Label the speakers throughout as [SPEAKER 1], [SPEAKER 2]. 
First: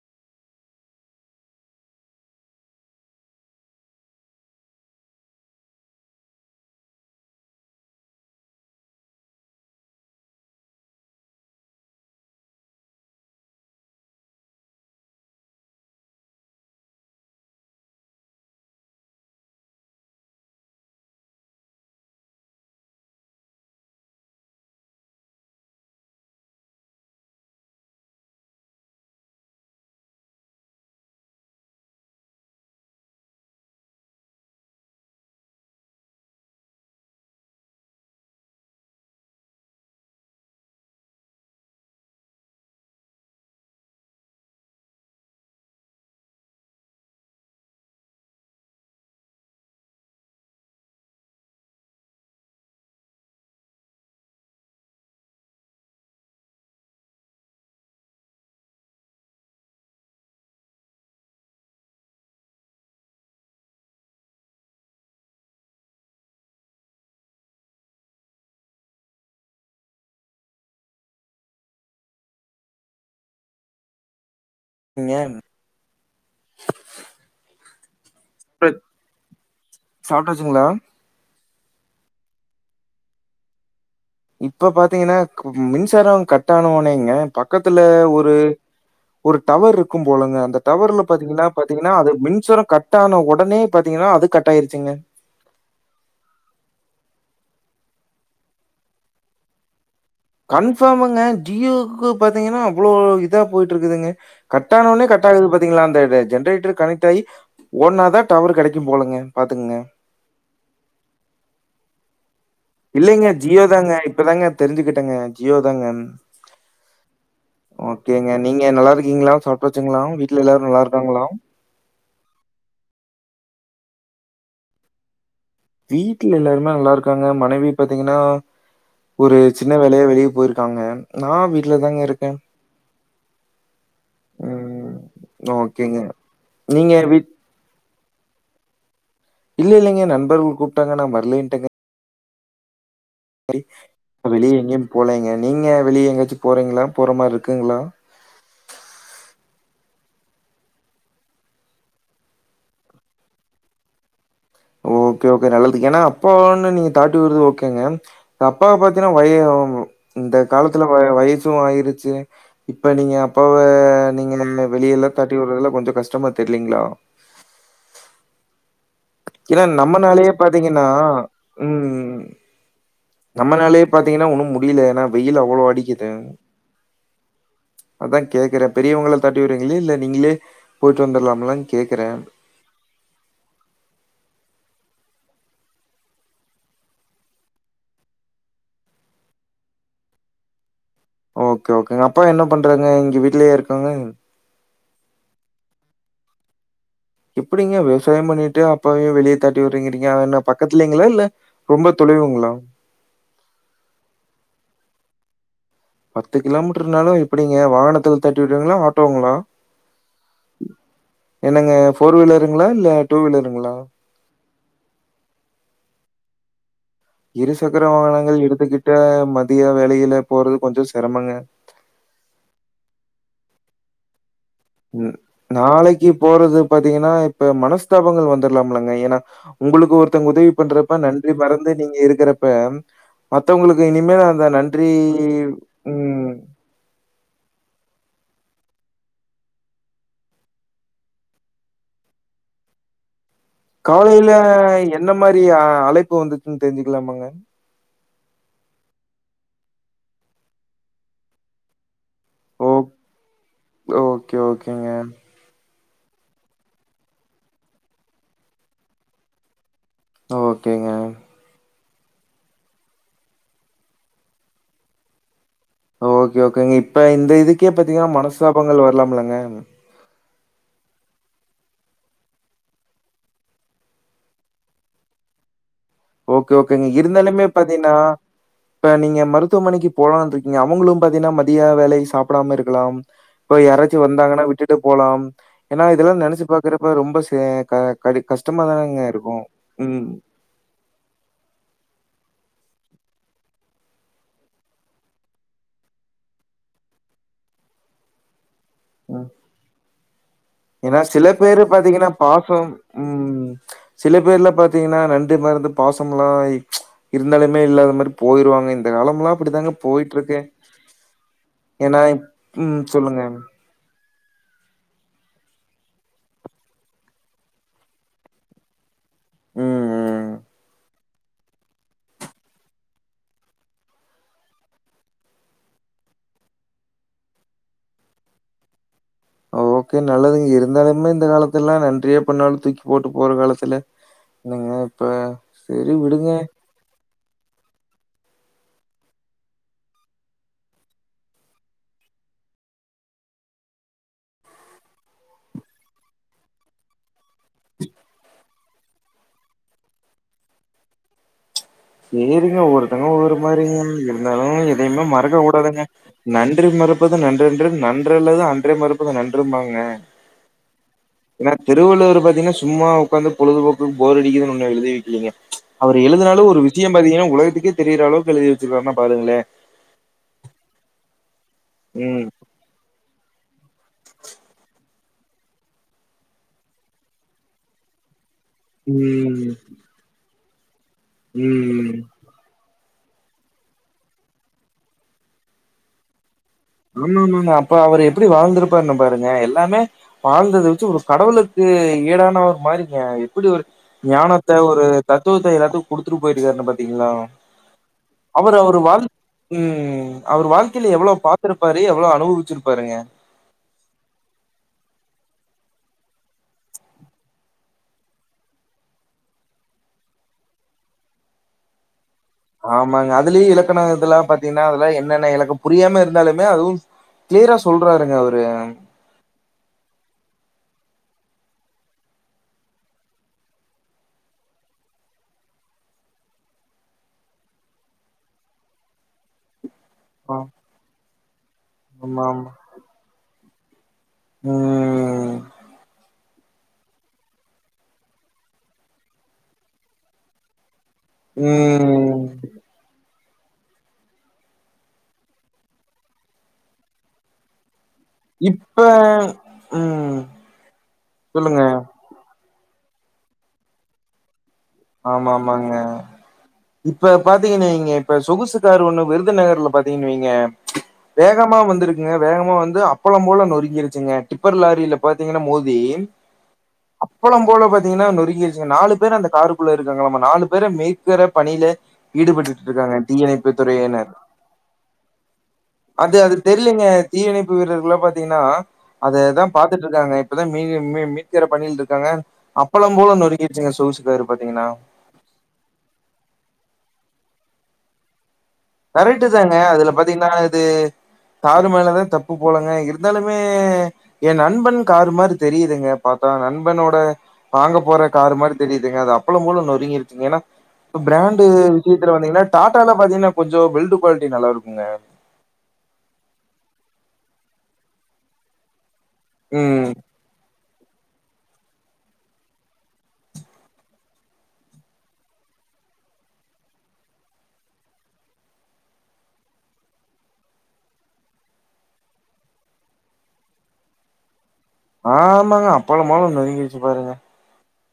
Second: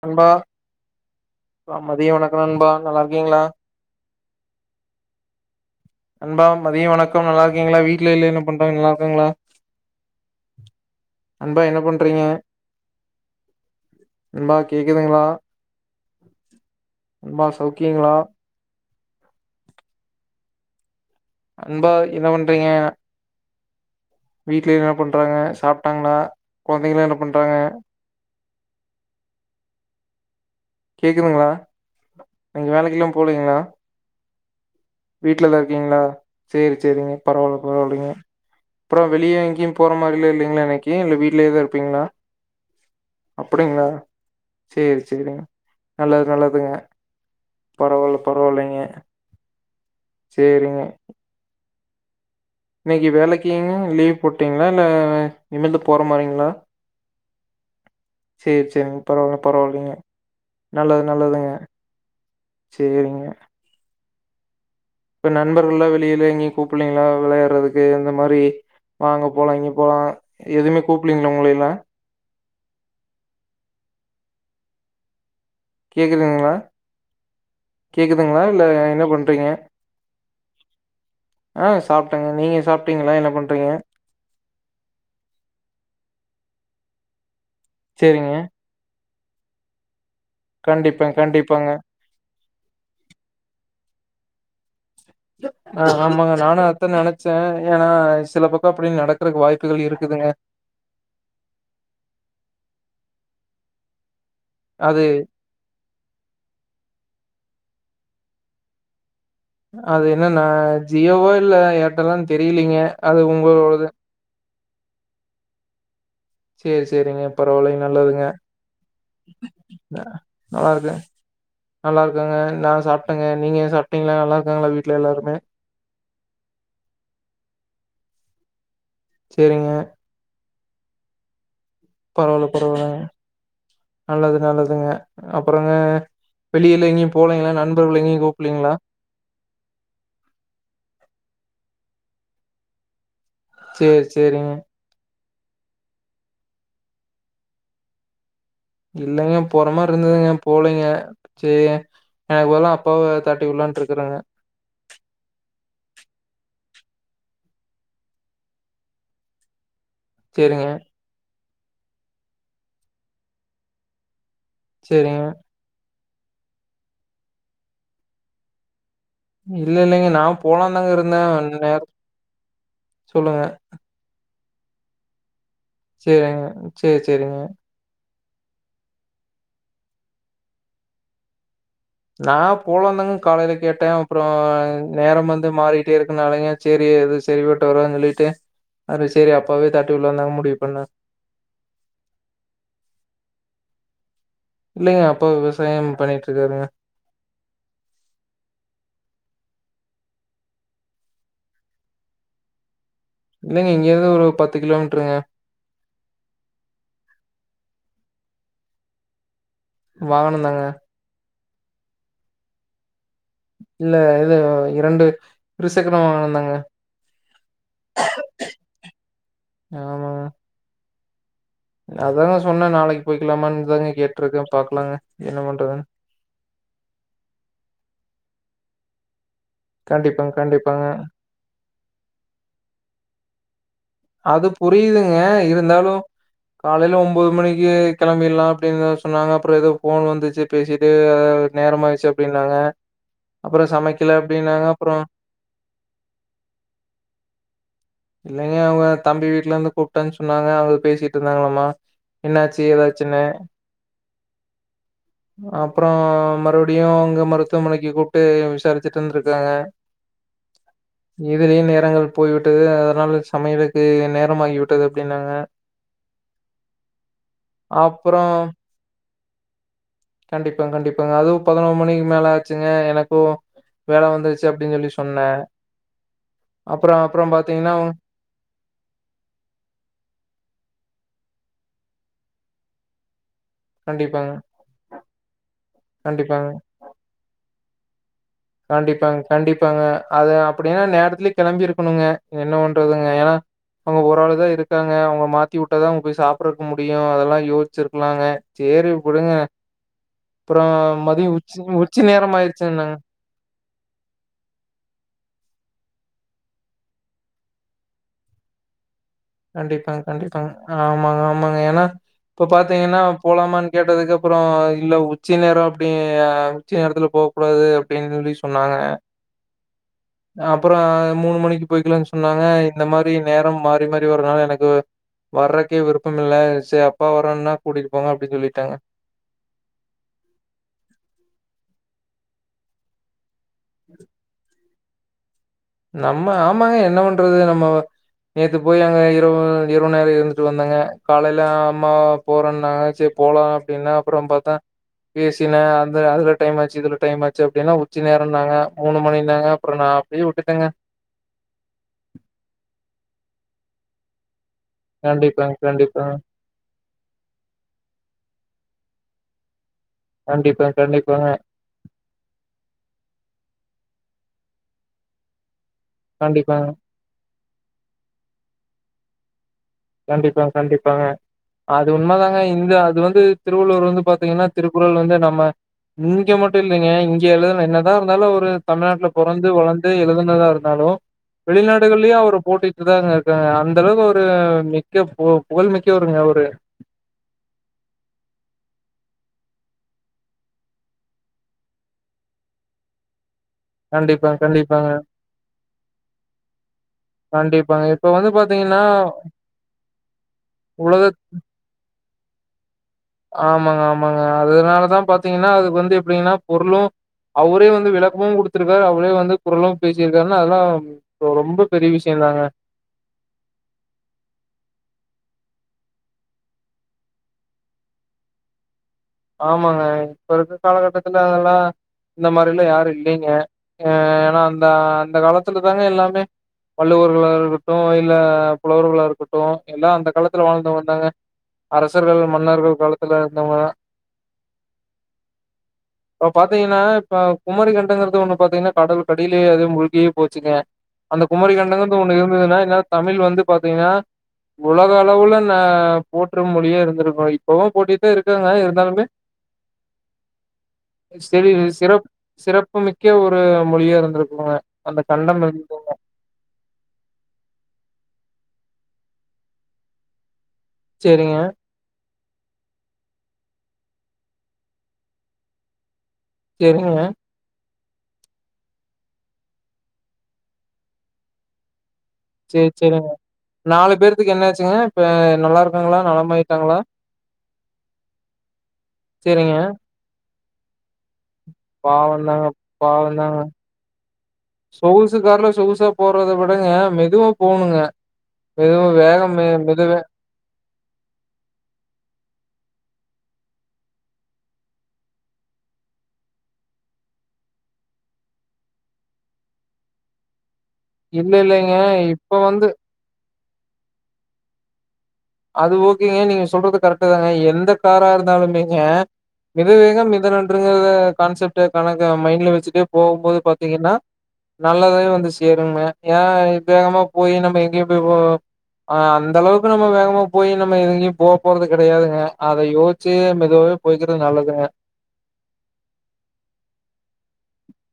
[SPEAKER 1] நண்பா ஆ மதிய வணக்கோ நண்பா நல்லா இருக்கீங்களா நண்பா மதியோ வணக்கம் நல்லா இருக்கீங்களா வீட்ல எல்லா என்ன பண்றாங்க நல்லா இருக்காங்களா நண்பா என்ன பண்றீங்க நண்பா கேக்குதுங்களா நண்பா சௌக்கியங்களா நண்பா என்ன பண்றீங்க வீட்ல என்ன பண்றாங்க சாப்டாங்களா கொழந்தைங்க எல்லா என்ன பண்றாங்க கேக்குதுங்களா நீங்க வேலைக்கு எல்லா போலீங்களா வீட்லதா இருக்கீங்களா சேரி சேரிங்க பரவால்ல பரவால்லைங்க அப்புறோ வெளிய எங்கயும் போற மாரிலா இல்லைங்களா இன்னைக்கு இல்ல வீட்லயேதா இருப்பீங்களா அப்டிங்களா சேரி சேரிங்க நல்லது நல்லதுங்க பரவால்ல பரவால்லைங்க சேரிங்க இன்னைக்கு வேலைக்குங்க லீவ் போட்டீங்களா இல்ல இனிமேல்தா போற மாரிங்களா சேரி சேரிங்க பரவால் பரவால்லைங்க நல்லது நல்லதுங்க சேரிங்க இப்ப நண்பர்கள்ல்லா வெளியில இங்கயு கூப்பலீங்களா விளையாடுறதுக்கு இந்த மாரி வாங்க போலா இங்கயு போலா எதுமே கூப்பலீங்களா உங்களய எல்லா
[SPEAKER 2] நீங்கம்
[SPEAKER 1] கேக்குதுங்களா கேக்குதுங்களா இல்ல என்ன பண்றீங்க
[SPEAKER 2] சாப்ட்டாச்சுங்களா
[SPEAKER 1] ஆ சாப்டங்க நீங்க சாப்டீங்களா என்ன பண்றீங்க
[SPEAKER 2] இப்ப பாத்தீங்கன்னா மின்சாரோ கட்டோனு நீங்க பக்கத்துல
[SPEAKER 1] சரிங்க.
[SPEAKER 2] ஒரு ஒரு டவர் இருக் கும் போலங்க அந்த டவருல
[SPEAKER 1] கண்டிப்பா,
[SPEAKER 2] பாத்தீங்கன்னா
[SPEAKER 1] கண்டிப்பாங்க.
[SPEAKER 2] பாத்தீங்கன்னா அது மின்சாரோ கட் ஆன ஒடனே பாத் டீங்கன்னா அது கட் ஆயிருச்சுங்க
[SPEAKER 1] ஆ ஆமாங்க நானு அதுதா நெனச்ச ஏனா சில பக்கோ அப்டி நடக்குறக்கு வாய்ப்புகள் இருக்
[SPEAKER 2] கன்ஃபாமுங்க ஜியோக்கு பாத்தீங்கன்னா அவ்ளோ இதா போயிட்ருக்குதுங்க கட்டானோனே
[SPEAKER 1] அது
[SPEAKER 2] கட் ஆகுது பாத்தீங்களா அந்த ஜென்ரேட்டர் கனெக்ட் ஆயி ஒன்னாதா டவரு கெடைக்கும் போலங்க பாத்துக்குங்க
[SPEAKER 1] அது என்னன்னா ஜியோவா இல்ல ஏர் ட்டல்லா
[SPEAKER 2] இல்லைங்க ஜியோ தாங்க இப்பதாங்க தெரிஞ்சுக்கிட்டங்க ஜியோ தாங்க
[SPEAKER 1] சேரி சேரிங்க பரவால்லைங் நல்லதுங்க
[SPEAKER 2] ஓகேங்க நீங்க நல்லா இருக்கீங்களா சாப்ட்டாச்சுங்களா
[SPEAKER 1] ந
[SPEAKER 2] வீட்ல எல்லாரும்
[SPEAKER 1] நல்லா இருக்கறே
[SPEAKER 2] இருக்காங்களா
[SPEAKER 1] நல்லா இருக்கங்க நா சாப்ட்டங்க நீங்க சாப்டீங்களா நல்கா இருக்காங்களா வீட்ல எல்லாருமே
[SPEAKER 2] வீட்ல எல்லாருமே நல்லா இருக்காங்க மனைவி பாத்தீங்கன்னா ஒரு
[SPEAKER 1] சரிங்க.
[SPEAKER 2] சின்ன வேலையா வெளிய போயிரு க்காங்க நா வீட்
[SPEAKER 1] பரவால்ல பரவால்ல நல்லது நல்லதுங்க
[SPEAKER 2] ம்.
[SPEAKER 1] அப்புறங்க
[SPEAKER 2] ஓகேங்க.
[SPEAKER 1] வெளியில
[SPEAKER 2] நீங்க
[SPEAKER 1] எங்கயு
[SPEAKER 2] வீட்
[SPEAKER 1] போலைங்களா நன் பர்கள் எங்கயு கூப்புட்லீங்களா
[SPEAKER 2] ட்டிங்க
[SPEAKER 1] சரி,
[SPEAKER 2] [inaudible]
[SPEAKER 1] சரிங்க.
[SPEAKER 2] வெளிய எங்கயு போலைங்க நீங்க வெளிய எங்கயாச்சு போறீங்களா போற மாரி இருக்குங்களா?
[SPEAKER 1] இல்லைங்க போற மார இருந்ததுங்க போலைங்க சேரி எனக்கு பதுலா அப்பாவ தாட்டி விடலான்ட்டு இருக்குறேங்க
[SPEAKER 2] ஓகே ஓகே நல்லது ஏன்னா அப்பாவ வேண்ணா நீங்க தாட்டி விட்றது ஓகேங்க இப்ப அப்பாவ பாத்தீங்கன்னா வய இந்த
[SPEAKER 1] சரிங்க,
[SPEAKER 2] காலத்துல வய வயசு ஆயிருச்சு இப்ப நீங்க அப்பாவ நீங்க இன்னமே வெளியல்லா
[SPEAKER 1] சரிங்க.
[SPEAKER 2] தாட்டி விட்றதல்லா கொஞ்ச கஷ் டமா தெரியலீங்களா ஏன்னா
[SPEAKER 1] இல்ல, இல்லைங்க.
[SPEAKER 2] நம்மனாலயே
[SPEAKER 1] நான்
[SPEAKER 2] பாத்தீங்கன்னா
[SPEAKER 1] போலான்தாங்க இருந்தேன். நேர
[SPEAKER 2] ம்
[SPEAKER 1] சொல்லுங்க.
[SPEAKER 2] நம்மனாலயே பாத்தீங்கன்னா ஒன்னும் மு டியில ஏன்னா வெய்யிலு அ
[SPEAKER 1] சேரிங்க சேரி சேரிங்க
[SPEAKER 2] அதா கேக்கறே பெரியவங்கள தாட்டி விட்றீங்களே இல்ல நீங்களே போயிட்டு வந்துரலாமல்லன்
[SPEAKER 1] நா போலான்ந்தாங்க காலைல கேட்டே அப்றோ நேரம் வந்து மாறிட்டே இருக்கனாலைங்க சேரி அது செரிபட்டு வராதுன்னு சொல்லிட்டு அப்ற சேரி அப்பாவயே தாட்டி விடலான்னுதாங்க முடிவு பண்ணே
[SPEAKER 2] ஓகே ஓகேங்க. அப்பா என்ன பண்றாங்க இங்க வீட்லயே இருக்காங்க?
[SPEAKER 1] இல்லைங்க அப்பா விவசாயம் பண்ணிட்டு இருக்காருங்க
[SPEAKER 2] எப்பிடிங்க விவசாயம் பண்ணிட்டு அப்பாவயு வெளிய தாட்டி விடறீங்கறீங்க அது என்ன பக்கத்துலைங்களா இல்ல ரொம்ப தொலைவுங்களா?
[SPEAKER 1] இல்லைங்க இங்க இருந்து ஒரு பத்து கிலோமீட்ருங்க
[SPEAKER 2] பத்து கிலோமீட்டர்னாலு எப்பிடிங்க வாகனத்துல தாட்டி விடுவீங்களா ஆட்டோங்களா?
[SPEAKER 1] வாகனந்தாங்க
[SPEAKER 2] என்னங்க ஃபோர் வீலருங்களா இல்ல வீலருங்களா?
[SPEAKER 1] இல்ல இது இரண்டு இருசக்கர வாகனந்தா ங்க
[SPEAKER 2] இருசக்கர வாகனங்கள் எடுத்துக்கிட்டா மதிய
[SPEAKER 1] ஆமாங்க.
[SPEAKER 2] வேலையில போறது கொஞ்ச சிரமங்க
[SPEAKER 1] ஏற்றதா
[SPEAKER 2] ம் நாளைக்கு போறது பாத்தீங்கனா இப்ப மனஸ்தாபங்கள் வந்துடலாமல்ல வேணா உங்களுக்கு
[SPEAKER 1] கண்டிப்பாங்க,
[SPEAKER 2] ஒருத்தங்க உதவி
[SPEAKER 1] கண்டிப்பாங்க.
[SPEAKER 2] பண்றப்ப நன்றி மறந் வந்து நீங்க இருக்கிறப்ப மத்தவுங்ளுக்கு
[SPEAKER 1] அது புரியுதுங்க இருந்தாலும்
[SPEAKER 2] ம்.
[SPEAKER 1] காலையில ஒன்பது மணிக்கு கெளம்பில்லாம் அப்டின் தான் சொன்னாங்க அப்றோம் ஏதோ போன் வந்துச்சி பேசிட்டே அது நேரம் ஆச்சு அப்டின்னாங்க
[SPEAKER 2] காலையில என்ன மாதிரி அ அழைப்பு வந்துச்சன்னு தெரிஞ்சுக்கலாமாங்க
[SPEAKER 1] இல்லைங் எ அவுங்க தம்பி வீட்டு்லஇந்து கூப்டன் சொன்னாங்க அவுங்க பேசிட்டு இருந்தாங்ளாமா என்னாச்சு
[SPEAKER 2] ஓக்
[SPEAKER 1] ஏதாச்சுன்னு
[SPEAKER 2] ஓகே, ஓகேங்க.
[SPEAKER 1] அ அப்றோம் மறுபடியும் அங்க மருத்துவமனைக்கு கூப்டு விசாரிச்சுட்ருந்திருக்காங்க
[SPEAKER 2] ஓகேங்க
[SPEAKER 1] போய்விட்டது அதனால சமையலுக்கு நேரம் ஆகி விட்டது அப்டின்னாங்க
[SPEAKER 2] ஓகே ஓகேங்க இப்ப இந்த இதுக்கே பாத்தீங்னா மனஸ்தாபங்கள் வரலாம் ஆ
[SPEAKER 1] கண்டிப்பா கண்டிப்பா அதுவும் பதினொரு மணிக்கு மேல ஆச்சுங்க எனக்கு வேலை வந்துச்சி அப்டின் சொல்லி சொன்னேன்
[SPEAKER 2] ஓகே ஓகேங்க
[SPEAKER 1] அப்புறம் அப்புறம்
[SPEAKER 2] இருந்தாலுமே
[SPEAKER 1] பாத்தீங்கன்னா
[SPEAKER 2] பாத்தீங்னா
[SPEAKER 1] அவங்க-
[SPEAKER 2] இப்ப நீங்க மருத்துவமனைக்கு போலான்ருக்கீங்க அவங்களும் பாத்தீங்னா மதிய வேலைக்கு சாப்டாம இருக்கலாம் இப்பயாராச்சு
[SPEAKER 1] கண்டிப்பாங்க
[SPEAKER 2] வந்தாங்கனா விட்டுட்டு போலாம் ஏனா இதெல்லாம் நெனச்சு பாக்குறப்ப ரொம்ப கடி கஷ்டமா தானங்க
[SPEAKER 1] கண்டிப்பாக
[SPEAKER 2] இருக்கும்.
[SPEAKER 1] கண்டிப்பாக
[SPEAKER 2] ம்.
[SPEAKER 1] அது அப்டினா நேர லி கெளம்பி இருக்கணுங்க என்ன பண்றதுங்க ஏனா அவுங்க ஒரு ஆளுதா இருக்காங்க அவுங்கள மாத்தி உட்டதான் அவுங்க போய் சாப்புதற்கு முடியும் அதெல்லாம் யோச்சிருக்லாங்க சேரி வுடுங்க
[SPEAKER 2] ஏனா சில பேரு
[SPEAKER 1] உச்சி
[SPEAKER 2] பாத்தீங்கனா
[SPEAKER 1] நேரம்
[SPEAKER 2] பாசம்
[SPEAKER 1] ஆயிருச்சுன்னாங்க.
[SPEAKER 2] உம் சில பேர்ல பாத்தீங்னா நன்றி மறந்து பாசமலா இருந்தாலுமே இல்லாத மாரி போயிருவாங்க காலம்லாம் அப்படிதாங்க
[SPEAKER 1] கண்டிப்பாங்க
[SPEAKER 2] போயிட்டுருக்கு.
[SPEAKER 1] கண்டிப்பாங்க ஆமாங்க ஆமாங்க ஏனா
[SPEAKER 2] ஏன்னா
[SPEAKER 1] இப்ப
[SPEAKER 2] ம்.
[SPEAKER 1] பாத்தீங்னா
[SPEAKER 2] சொல்லுங்க. ம்.
[SPEAKER 1] போலாமானு கேட்டதுக்கு அப்றோ இல்ல உச்சி நேர அப்டி அ உச்சி நேரதுலா போவகூடாது அப்டின்னு சொல்லி சொன்னாங்க
[SPEAKER 2] ம்.
[SPEAKER 1] அப்பறோம் மூணு மணிக்கு போய்கலான் சொன்னாங்க இந்த மாரி நேரம் மாறி மாறி பிவர்னால எனக்கு வர்றக்கே விருப்பம் இல்ல செரி அப்பா வரேன் னா கூட்டிட்டு போங்க அப்டின்னு சொல்லிடே
[SPEAKER 2] ஓகே நல்லதுங்க இருந்தாலுமே இந்த காலத்துல்லா நன்றியே பண்ணாலு தூக்கி போட்டு போற காலத் த்துல்லு நீங்க ஆ
[SPEAKER 1] நம்ப ஆமாங்க என்ன பண் ட்றது நம்ப நேத்து போயி அங்க இரவு இரவுநேர இருந்துட்டு வந்தங்க காலைல அம்மா போறனாங்ச்சே போலா அப்பிடின்ன அப்புறோ பாத்தா பேசின அந்த அதுல டைமுஆச்சி இதுல டைம் ச்ச அப்பிடின்னா உச்சி நேரோன்னாங்க மூணுமணி நாங்க அப்புறோ நா புய்யே உட் ட்டங்க
[SPEAKER 2] சேரிங்க ஒருத்தங்க ஒரு ஒரு மாரிங்க இருந்தா ம் எதையுமே
[SPEAKER 1] கண்டிப்பாங்க
[SPEAKER 2] மறக்கக்கூடாதுங்க
[SPEAKER 1] கண்டிப்பாங்க
[SPEAKER 2] நன்றி மறுப்பது நன்றன்று நன்றல்லது அன்றே மற ப்புங்க நன்றுபாங்க
[SPEAKER 1] கண்டிப்பாங்க கண்டிப்பாங்க
[SPEAKER 2] னா திருவள்ளுவர் பாத்தீனா சும்மா உக்காந்து பொழுதுபோக்கு போர் அடிக்குதுனு ஒன்னு எழுதி வைக்கிலீங்க அவரு எழுதினாலு ஒரு
[SPEAKER 1] கண்டிப்பாங்க
[SPEAKER 2] வி ஏ ஒலகத்துக்கே தெரியிற அளவுக்கு எழுதி வச்சுக்கறானா பாருங்களே
[SPEAKER 1] கண்டிப்பாங் கண்டிப்பாங்க அது
[SPEAKER 2] ம்
[SPEAKER 1] உண்மதாங்க இந்த அது வந்து திருவள்ளூர் பாத்தீங்கனா திருக்குறள் வந்து நம்ம இங்க மட்டு இல்லிங்க இங்கெழுதுன என்னதா இருந்தாலு ப்புல தமிழ்நாட்ல பொறந்து
[SPEAKER 2] ம்
[SPEAKER 1] வளந்து எழுதுனதா இரு நாலு
[SPEAKER 2] ம்
[SPEAKER 1] வெளிநாடுகளயு அவரு போட்டி இதாங்க இருக்காங்க அந்த அளவுக்கு ஒரு மிக்க பு புகழ்மிக்கவருங்க அவரு
[SPEAKER 2] ஆமா ஆமாமா அப்ப அவரு எப்பிடி வாழ்ந்துருப்பாருனு பாருங்க எல்லாமே வாழ்ந்தத வச்சி ஒரு கடவுக்கு ஈடானவர் மாறிங்க ப்படி ஒரு
[SPEAKER 1] கண்டிப்பா,
[SPEAKER 2] ஞானத்த ஒரு
[SPEAKER 1] கண்டிப்பாங்க.
[SPEAKER 2] தத்துவத்த எல்லாத்து குடுத்துட்டு போய்ட்ருக்காரு பாத்தீங்களா
[SPEAKER 1] கண்டிப்பாங்க. இப்ப வந்து
[SPEAKER 2] அவரு அவரு
[SPEAKER 1] பாத்தீங்கன்னா,
[SPEAKER 2] வாழ் ம் அவரு வாழ்க்கையில எவ்ளோ
[SPEAKER 1] உலகத்
[SPEAKER 2] பா தி எவ்ளோ அனுவுச்சி
[SPEAKER 1] ஆமாங்க ஆமாங்க அதுனாலதா பாத் திங்கன அதுக்கு வந்து எப்பிடினா பொருளு அவரே வந்து விளக்கமு கொடுத்துருக்காரு அவரே வந்து குரலும் பேசிருகாருனா அதெல்லா ரொம்ப பெரிய விஷ்
[SPEAKER 2] ஆமாங்க அதிலியு இலக்கண இதல்லா பாத்தீங்கனா அதுல என்னென்ன இலக் புரியாம இருந்தாலுமே அதுவு க்ளியரா சொல்றாருங்க அவரு
[SPEAKER 1] ஆமாங்க இப்பருக்க காலகட்டத்துல அதல்லா இந்த மாரிலா யாரு இல்லிங்க அ ஏனா அந்த அந்த காலத்துல தாங்க எல்லாமே வள்ளூர்களா இருக்கட்டு இல்ல புலவர்களா இருக்கட்டு எல்லா அந்த
[SPEAKER 2] ஆமா
[SPEAKER 1] காலத்துல வாழ்ந்து வந்தாங்க அரசர்கள் மன்னர்கள் காலத்துல நம்ம
[SPEAKER 2] உ
[SPEAKER 1] இப்ப பாத்தீங்கனா இப்ப குமரி கண்டங்கறது ஒன்னு பாத்தீங்கனா கடலுக்டிலே அது மூழ்கியே போச்சுங்க அந்த குமரி கண்டங்கது ஒன்னு
[SPEAKER 2] ம்
[SPEAKER 1] இருந்துதுனா இன்னா தமிழ் வந் [unintelligible] பாத்தீங்கனா உலக அளவுல ந போற்று மொழியே இருந்திருக்கு இப்பவு போட்டி [unintelligible] இருக்குங்க
[SPEAKER 2] இப்ப
[SPEAKER 1] [unintelligible]
[SPEAKER 2] ம்
[SPEAKER 1] செரி
[SPEAKER 2] சொல்லுங்க
[SPEAKER 1] சிறப் சிறப்பு மிக்க ஒரு மொழியா இருந்திருக்குங்க அந்த கண்டம்
[SPEAKER 2] ஆமாமாங்க
[SPEAKER 1] இருந்தது
[SPEAKER 2] இப்ப பாத்தீங்கனு வைங்க இப்ப சொகுசுக்காரு ஒண்ணு விருதுநகர்ல பாத்தீங்கன்னு வைங்க
[SPEAKER 1] செரிங்க
[SPEAKER 2] வேகமா வந்திருக்குங்க வேகமா வந்து அப்பளோ போல நொறுங்கிருச்சுங்க டிப்பர் லாரில பாத்தீங்கன்னா மோதி
[SPEAKER 1] செரிங்க
[SPEAKER 2] த்தீங்கன்னா நொறுக்கிர்ச்சுங்க நாலு பேர் அந்த காருக் குள்ள இருக்காங்களாமா நாலு பேர மேக்கிற பணில ஈடுபட்டுட்டு
[SPEAKER 1] செரி
[SPEAKER 2] இருக்காங்க
[SPEAKER 1] செரிங்க
[SPEAKER 2] தீயணைப்பு
[SPEAKER 1] நாலு
[SPEAKER 2] துறையினர்
[SPEAKER 1] பேர்த்துக்கு என்ன ஆச்சுங்க இப்ப நல்லா இருக்காங்களா
[SPEAKER 2] அது அது
[SPEAKER 1] நலமாயிட்டாங்களா
[SPEAKER 2] தெரியலங்க தீயணைப்பு வீரர்களா பாத்தீங்கன்னா அதைதா
[SPEAKER 1] செரிங்க
[SPEAKER 2] பாத்துட்டு இருக்காங்க இப்போ தா மீதி மீ மீ ட்க்கிற பணியில் இருக்காங்க
[SPEAKER 1] பாவந்தாங்க
[SPEAKER 2] அப்பளம் போல
[SPEAKER 1] பாவந்தாங்க
[SPEAKER 2] நொறுக்கிடுச்சுங்க சோகுசுகாரு
[SPEAKER 1] சொகுசு கார்ல சொகுசா போறத விடங்க மெதுவா போணுங்க மெதுவா
[SPEAKER 2] கரெக்ட்டு
[SPEAKER 1] வேகம் மெ
[SPEAKER 2] தாங்க அதுல
[SPEAKER 1] மெதுவ
[SPEAKER 2] பாத்தீங்கன்னா இது காறுமேல தா தப்பு போலங்க இருந்தாலுமே எ நண்பன் காரு மாரி தெரியுதுங்க பாத்தா நண்பனோட வாங்க போற காரு மாரி தெரியுதுங்க அது அப்பளம் போல நொருங்கிருச்சுங்க ஏன்னா இப்ப
[SPEAKER 1] இல்ல
[SPEAKER 2] பிராண்டு்
[SPEAKER 1] இல்லைங்க
[SPEAKER 2] விஷயத்துல
[SPEAKER 1] இப்ப
[SPEAKER 2] வந்தீங்கன்னா
[SPEAKER 1] வந்து
[SPEAKER 2] டாட்டால பாத்தீங்கன்னா கொஞ்சோ பில்டு குவாலிட்டி நல்லா இருக்குங்க
[SPEAKER 1] அது ஓகேங்க நீங்க சொல்றது கரெக்ட் தாங்க எந்த காரா இருந்தாலுமேங்க மித
[SPEAKER 2] ம்
[SPEAKER 1] வேகம் மித நன் அப்டிங்கரத கான்சப்டே கணக்கா மைண்டுல வச்சுடே போகும்போது பாத்தீங்கன்னா நல்லதே வந்து சேருங்க ஏ வேகமா போய் நம்ப எங்கயு போய் அந்த அளவுக்கு நம்ப வேகமா போய் நம்ம எது எங்கையு போ போறது கெடையாதுங்க அத யோசிச்சு மெதுவாவே போய்க்கிறது நல்லதுங்க
[SPEAKER 2] ஆமாங்க அப்பளம் போல நோருங்கிருச்சு பாருங்க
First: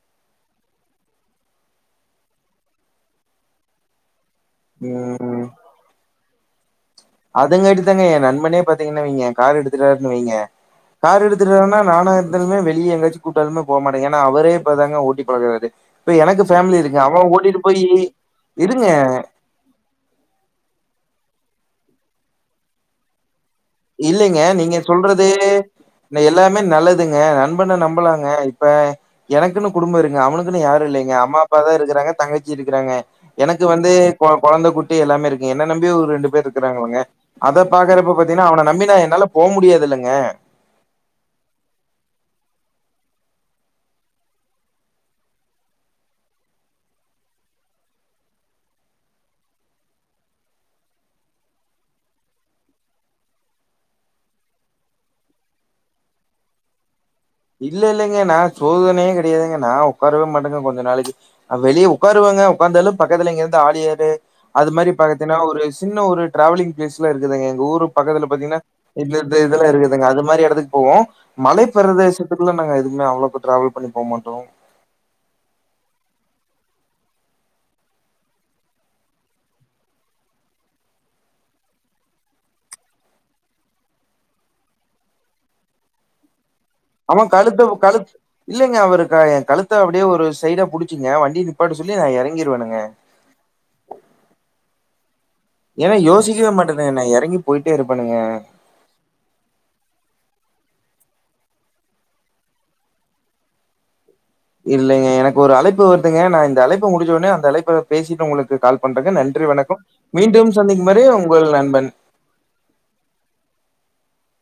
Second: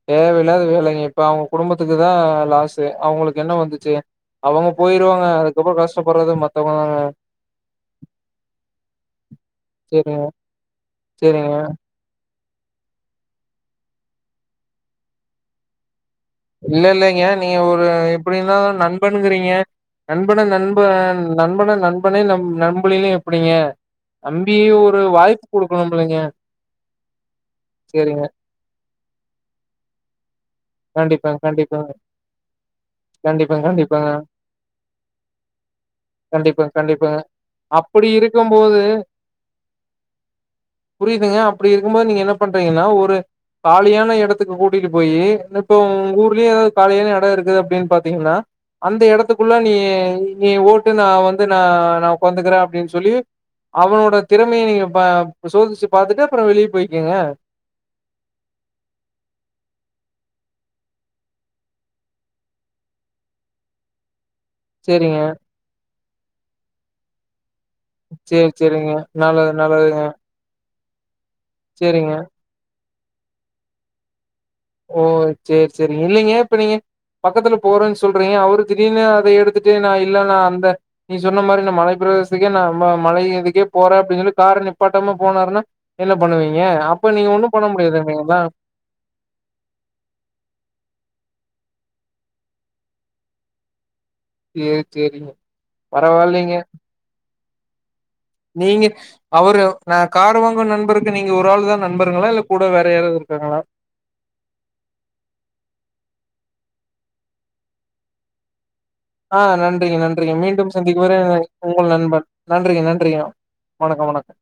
[SPEAKER 1] தேவ இலாத வேலைங்க இப்ப அவுங்க குடும்பத்துக்கு தா லாசு அவுங்களுக்கு என்ன வந்துச்சு அவுங்க போயிருவாங்க அதுக்கப்புறோ கஷ்டப்படுறது மத் த்தவங்க தாங்க
[SPEAKER 2] அதுங்கட்டு தாங்க ஏ நண்பனே பாத்தீங்கன்னா வைங்க கார் எடுத்துறாருன்னு
[SPEAKER 1] சேரிங்க
[SPEAKER 2] வைங்க கார்
[SPEAKER 1] சேரிங்க
[SPEAKER 2] எடுத்துறான்னா நானா இருந்தாலுமே வெளிய எங்காச்சி கூட்டாலுமே போ மாட்டங்க ஏன்னா அவுரே இப்பாதாங்க ஓட்டி பழகுறாரு இப்ப எனக்கு ஃபேமிலி
[SPEAKER 1] இல்ல
[SPEAKER 2] இருக்கு
[SPEAKER 1] இல்லங்க
[SPEAKER 2] அவ
[SPEAKER 1] நீங்க
[SPEAKER 2] ஓட்டிட்டு
[SPEAKER 1] ஒரு
[SPEAKER 2] போயி
[SPEAKER 1] எப்டி இருந்தாலு
[SPEAKER 2] இருங்க
[SPEAKER 1] நண்பனுங்குறீங்க நண்பன் நண்பன் நண்பன நண்பனே நம் நம்புழியே
[SPEAKER 2] இல்லைங்க நீங்க சொல்றது
[SPEAKER 1] வாய்ப்பு குடுக்கணும்லங்க
[SPEAKER 2] எல்லாமே நல்லதுங்க நண்பனை
[SPEAKER 1] சேரிங்க
[SPEAKER 2] நம்பலாங்க இப்ப எனக்குன் குடும்பம் இருங்க அவனுக்குன் யாரும் இல்
[SPEAKER 1] கண்டிப்பா
[SPEAKER 2] அம்மா அப்பா தா
[SPEAKER 1] கண்டிப்பா
[SPEAKER 2] இருக்குறாங்க தங்கச்சி இருக்குறாங்க
[SPEAKER 1] கண்டிப்பாங்க
[SPEAKER 2] எனக்கு வந்து
[SPEAKER 1] கண்டிப்பாங்க.
[SPEAKER 2] கொழந்த குட்டி எல்லாமே இருக்கு என்ன நம்பி ஒரு ரெண்டு பேர்
[SPEAKER 1] கண்டிப்பாங்க
[SPEAKER 2] இருக்குறாங்கலங்க
[SPEAKER 1] கண்டிப்பாங்க.
[SPEAKER 2] அத பாக்குற
[SPEAKER 1] அப்படி
[SPEAKER 2] அப்போ பாத் அவனை
[SPEAKER 1] இருக்கும்போது
[SPEAKER 2] நம்பினா என்னால போ முடியாது இல்லங்க
[SPEAKER 1] கன்னா ஒரு காலியான எடத்துக்கு கூட்டிட்டு போயி இப்போ உங்க ஊர்லயே ஏதாவுது காலியான எடம் இருக்குது அப்பிடின் பாத்தீங்கன்னா அந்த எடத்துக்குள்ள நீ நீ ஓட்டு நா வந்து நா நா ஓக்காந்துக்குறேன் அப்பிடின் சொல்லி அவனோட திறமைய நீங்க ப சோதிச்சு பாத்துட்டு அப்புற வெளிய போயி
[SPEAKER 2] இல்ல இல்லலங்க நா சோதனையே கெடையாதுங்க நா ஒக்காரவே மாட்டேன் கொஞ்ச நாளைக்கு வெளிய உக்காருவேங்க உக்காந்தாலும் பக்கத்துல எங்கேயாது ஆளு யாரு அது மாரி
[SPEAKER 1] சரிங்க.
[SPEAKER 2] பாகத்தீன்னா ஒரு வஸ் சின்ன ஒரு ட்ராவலிங் பிளேஸ்ல இருக்குதுங்க எங்க ஊர் பக்கத்துல
[SPEAKER 1] சரி,
[SPEAKER 2] பாத்தீங்கன்னா
[SPEAKER 1] சரிங்க.
[SPEAKER 2] இல்லட்ற
[SPEAKER 1] நல்லது
[SPEAKER 2] இதுலா
[SPEAKER 1] நல்லதுங்க.
[SPEAKER 2] இருக்குதுங்க அது மாரி எடத்துக்கு போவோம்
[SPEAKER 1] சரிங்க.
[SPEAKER 2] மலைப்பிரதேச நா எதுக்குமே அவ்ளோ டிராவல் பண்ணி போ மட்டோம்
[SPEAKER 1] ஓ சேர் சேரி இல்லிங்க இப்ப நீங்க பக்கத்துல போறேன் சொல்றீங்க அவுரு திடீர்னு அத எடுத்துட்டு நா இல்ல நா அந்த நீ சொன்ன மாரி நா மலை பிரதசத்துக்கே நா மழ இதுக்கே போறேன் அப்பிடின்னு சொல்லி கார நிப்பாட்டமா போனாருன்னா என்ன பண்ணுவீங்க அப்ப
[SPEAKER 2] ஆமா
[SPEAKER 1] நீங்க ஒண்ணும்
[SPEAKER 2] கழுத்து
[SPEAKER 1] பண்ண
[SPEAKER 2] கழுத்
[SPEAKER 1] முடியாதுங்களா
[SPEAKER 2] இல்லங்க அவுரு ஏ கழுத்து த அப்டியே ஒரு சைடா புடிச்சுங்க வண்டி நிப்பாட்ட சொல்லி நா எறங்கிருவேணுங்க
[SPEAKER 1] சேரி சேரிங்க
[SPEAKER 2] ஏன்னா யோசிக்கவே
[SPEAKER 1] பரவாயில்லைங்க
[SPEAKER 2] மாட்டேனே நா எறங்கி போயிட்டே இரு
[SPEAKER 1] நீங்க அவுரு நா கார் வாங் நண்பருக்கு நீங்க ஒரு ஆள்தா நண்பருங்ளா இல்ல கூட வேற யாராது இருக்காங்ளா
[SPEAKER 2] இல்லைங்க எனக்கு ஒரு அழைப்பு வருதுங்க நா இந்த அழைப்பு முடிச்ச ஓடனே அந்த அழைப்ப பேசிட்டு உங்களுக்கு கால்
[SPEAKER 1] ஆ நன்றிங்க நன்றிங்க மீண்டும் சந்திக்கும் வரை உங்கள் நண்பன் நன்றிங்க நன்றிங்க வணக்கம் வணக்க